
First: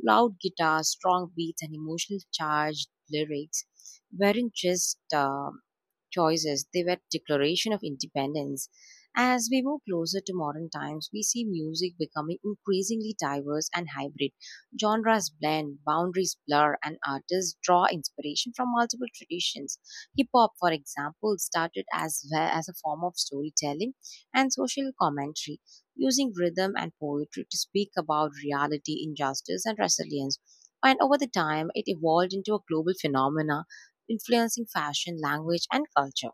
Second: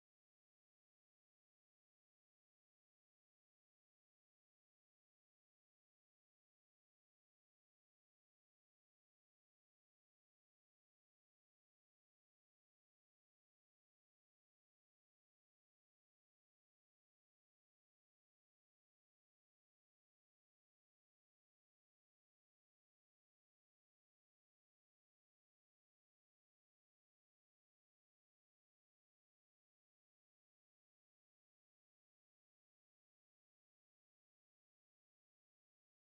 [SPEAKER 1] Loud guitars, strong beats, and emotional charged lyrics weren't just um, choices. They were declaration of independence. As we move closer to modern times, we see music becoming increasingly diverse and hybrid. Genres blend, boundaries blur, and artists draw inspiration from multiple traditions. Hip hop, for example, started as, as a form of storytelling and social commentary, using rhythm and poetry to speak about reality, injustice, and resilience. And over the time, it evolved into a global phenomenon influencing fashion, language, and culture.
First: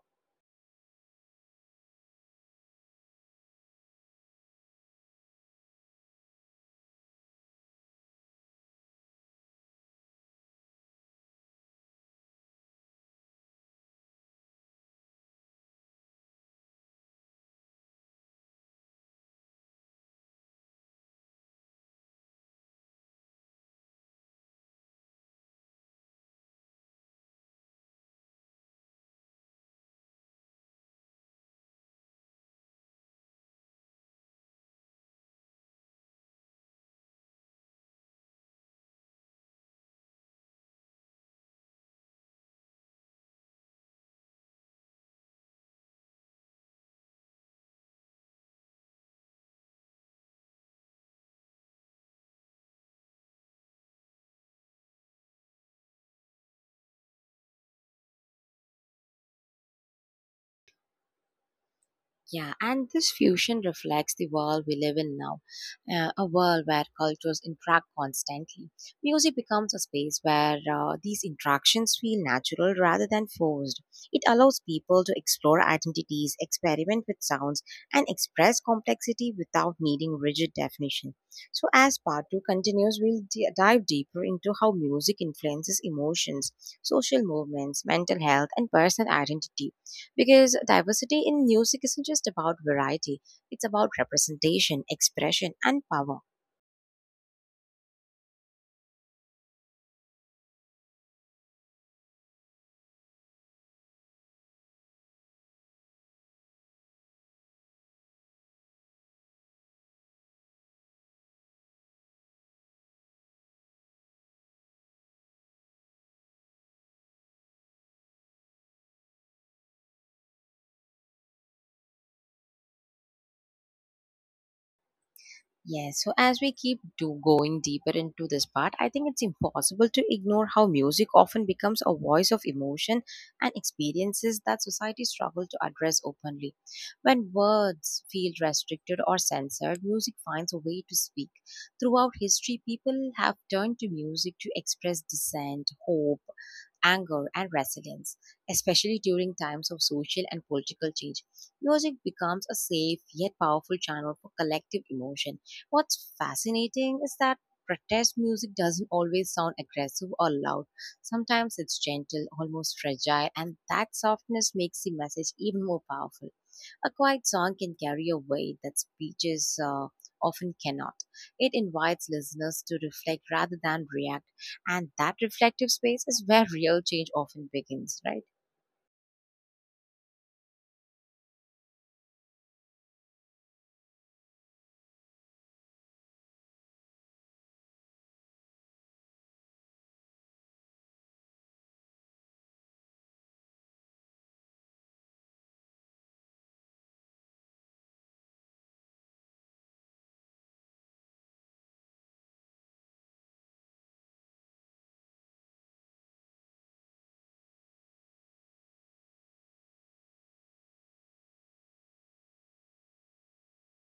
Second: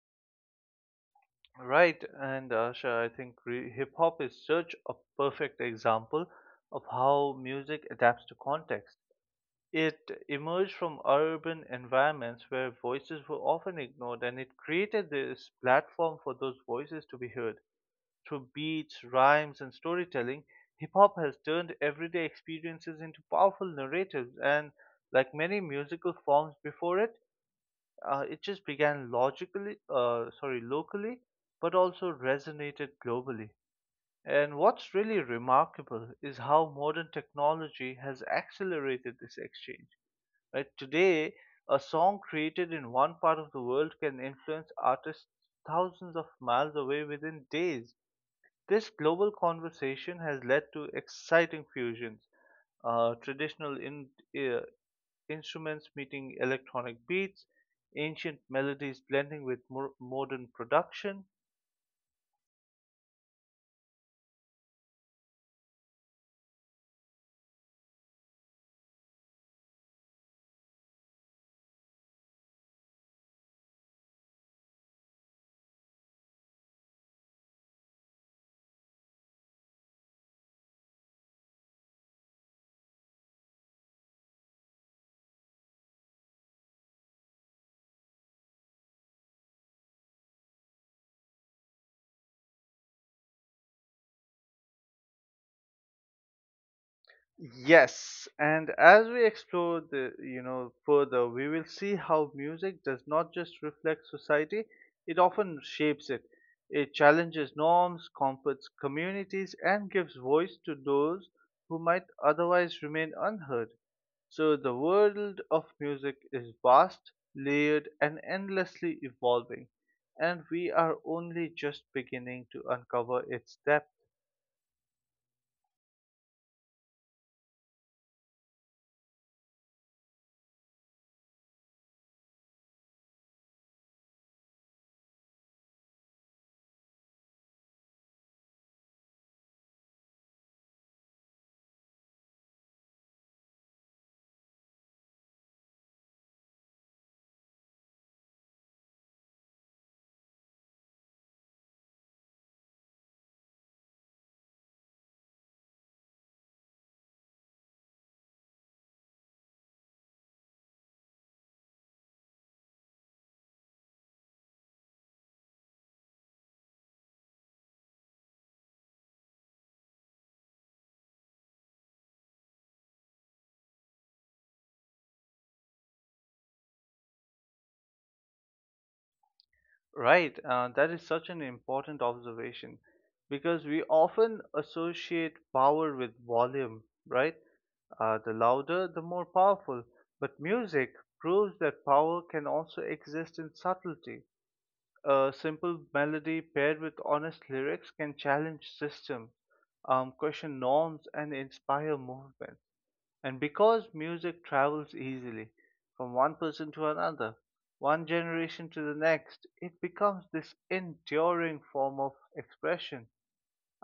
[SPEAKER 2] Right, and Asha, I think re- hip hop is such a perfect example of how music adapts to context. It emerged from urban environments where voices were often ignored, and it created this platform for those voices to be heard. Through beats, rhymes, and storytelling, hip hop has turned everyday experiences into powerful narratives, and like many musical forms before it, uh, it just began logically, uh, sorry, locally, but also resonated globally. And what's really remarkable is how modern technology has accelerated this exchange. Right? Today, a song created in one part of the world can influence artists thousands of miles away within days. This global conversation has led to exciting fusions, uh, traditional in, uh, instruments meeting electronic beats, ancient melodies blending with mo- modern production.
[SPEAKER 1] Yeah, and this fusion reflects the world we live in now, uh, a world where cultures interact constantly. Music becomes a space where uh, these interactions feel natural rather than forced. It allows people to explore identities, experiment with sounds, and express complexity without needing rigid definition. So, as part two continues, we'll d- dive deeper into how music influences emotions, social movements, mental health, and personal identity, because diversity in music isn't just about variety, it's about representation, expression, and power.
[SPEAKER 2] Yes, and as we explore the you know further, we will see how music does not just reflect society; it often shapes it. It challenges norms, comforts communities, and gives voice to those who might otherwise remain unheard. So the world of music is vast, layered, and endlessly evolving, and we are only just beginning to uncover its depth.
[SPEAKER 1] Yes, so as we keep do going deeper into this part, I think it's impossible to ignore how music often becomes a voice of emotion and experiences that society struggle to address openly. When words feel restricted or censored, music finds a way to speak. Throughout history, people have turned to music to express dissent, hope, anger, and resilience, especially during times of social and political change. Music becomes a safe yet powerful channel for collective emotion. What's fascinating is that protest music doesn't always sound aggressive or loud. Sometimes it's gentle, almost fragile, and that softness makes the message even more powerful. A quiet song can carry a weight that speeches uh, often cannot. It invites listeners to reflect rather than react, and that reflective space is where real change often begins, right?
[SPEAKER 2] Right, uh, that is such an important observation because we often associate power with volume, right? Uh, the louder, the more powerful. But music proves that power can also exist in subtlety. A simple melody paired with honest lyrics can challenge systems, um, question norms, and inspire movement. And because music travels easily from one person to another, one generation to the next, it becomes this enduring form of expression.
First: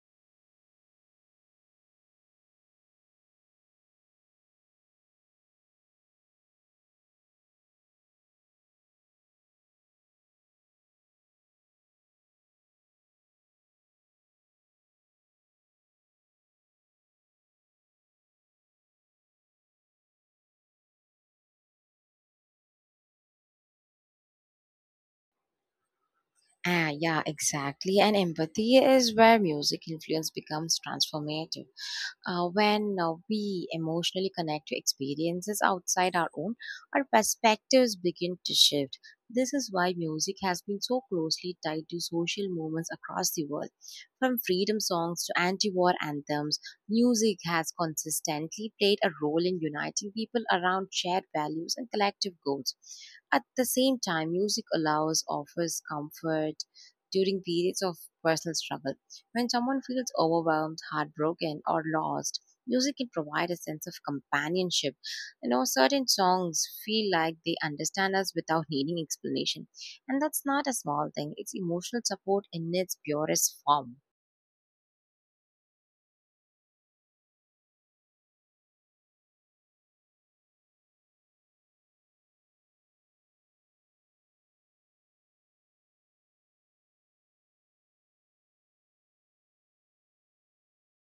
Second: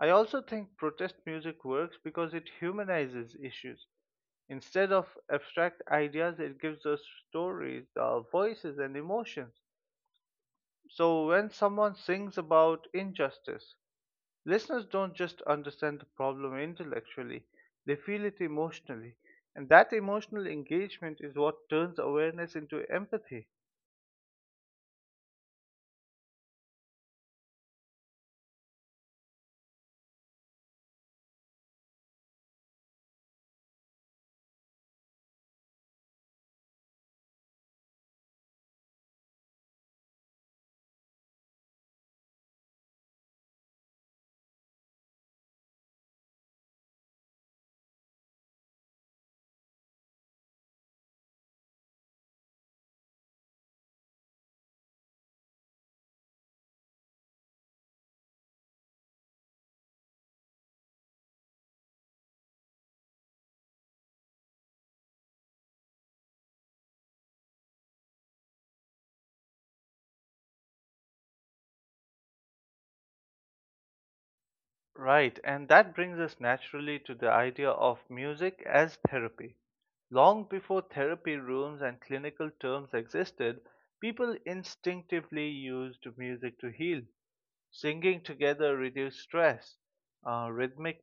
[SPEAKER 2] I also think protest music works because it humanizes issues. Instead of abstract ideas, it gives us stories, uh, voices, and emotions. So, when someone sings about injustice, listeners don't just understand the problem intellectually, they feel it emotionally. And that emotional engagement is what turns awareness into empathy.
[SPEAKER 1] Ah, yeah, exactly. And empathy is where music influence becomes transformative. Uh, when uh, we emotionally connect to experiences outside our own, our perspectives begin to shift. This is why music has been so closely tied to social movements across the world. From freedom songs to anti war anthems, music has consistently played a role in uniting people around shared values and collective goals. At the same time, music allows, offers comfort during periods of personal struggle. When someone feels overwhelmed, heartbroken, or lost, music can provide a sense of companionship. You know, certain songs feel like they understand us without needing explanation. And that's not a small thing, it's emotional support in its purest form.
[SPEAKER 2] Right, and that brings us naturally to the idea of music as therapy. Long before therapy rooms and clinical terms existed, people instinctively used music to heal. Singing together reduced stress. Uh, rhythmic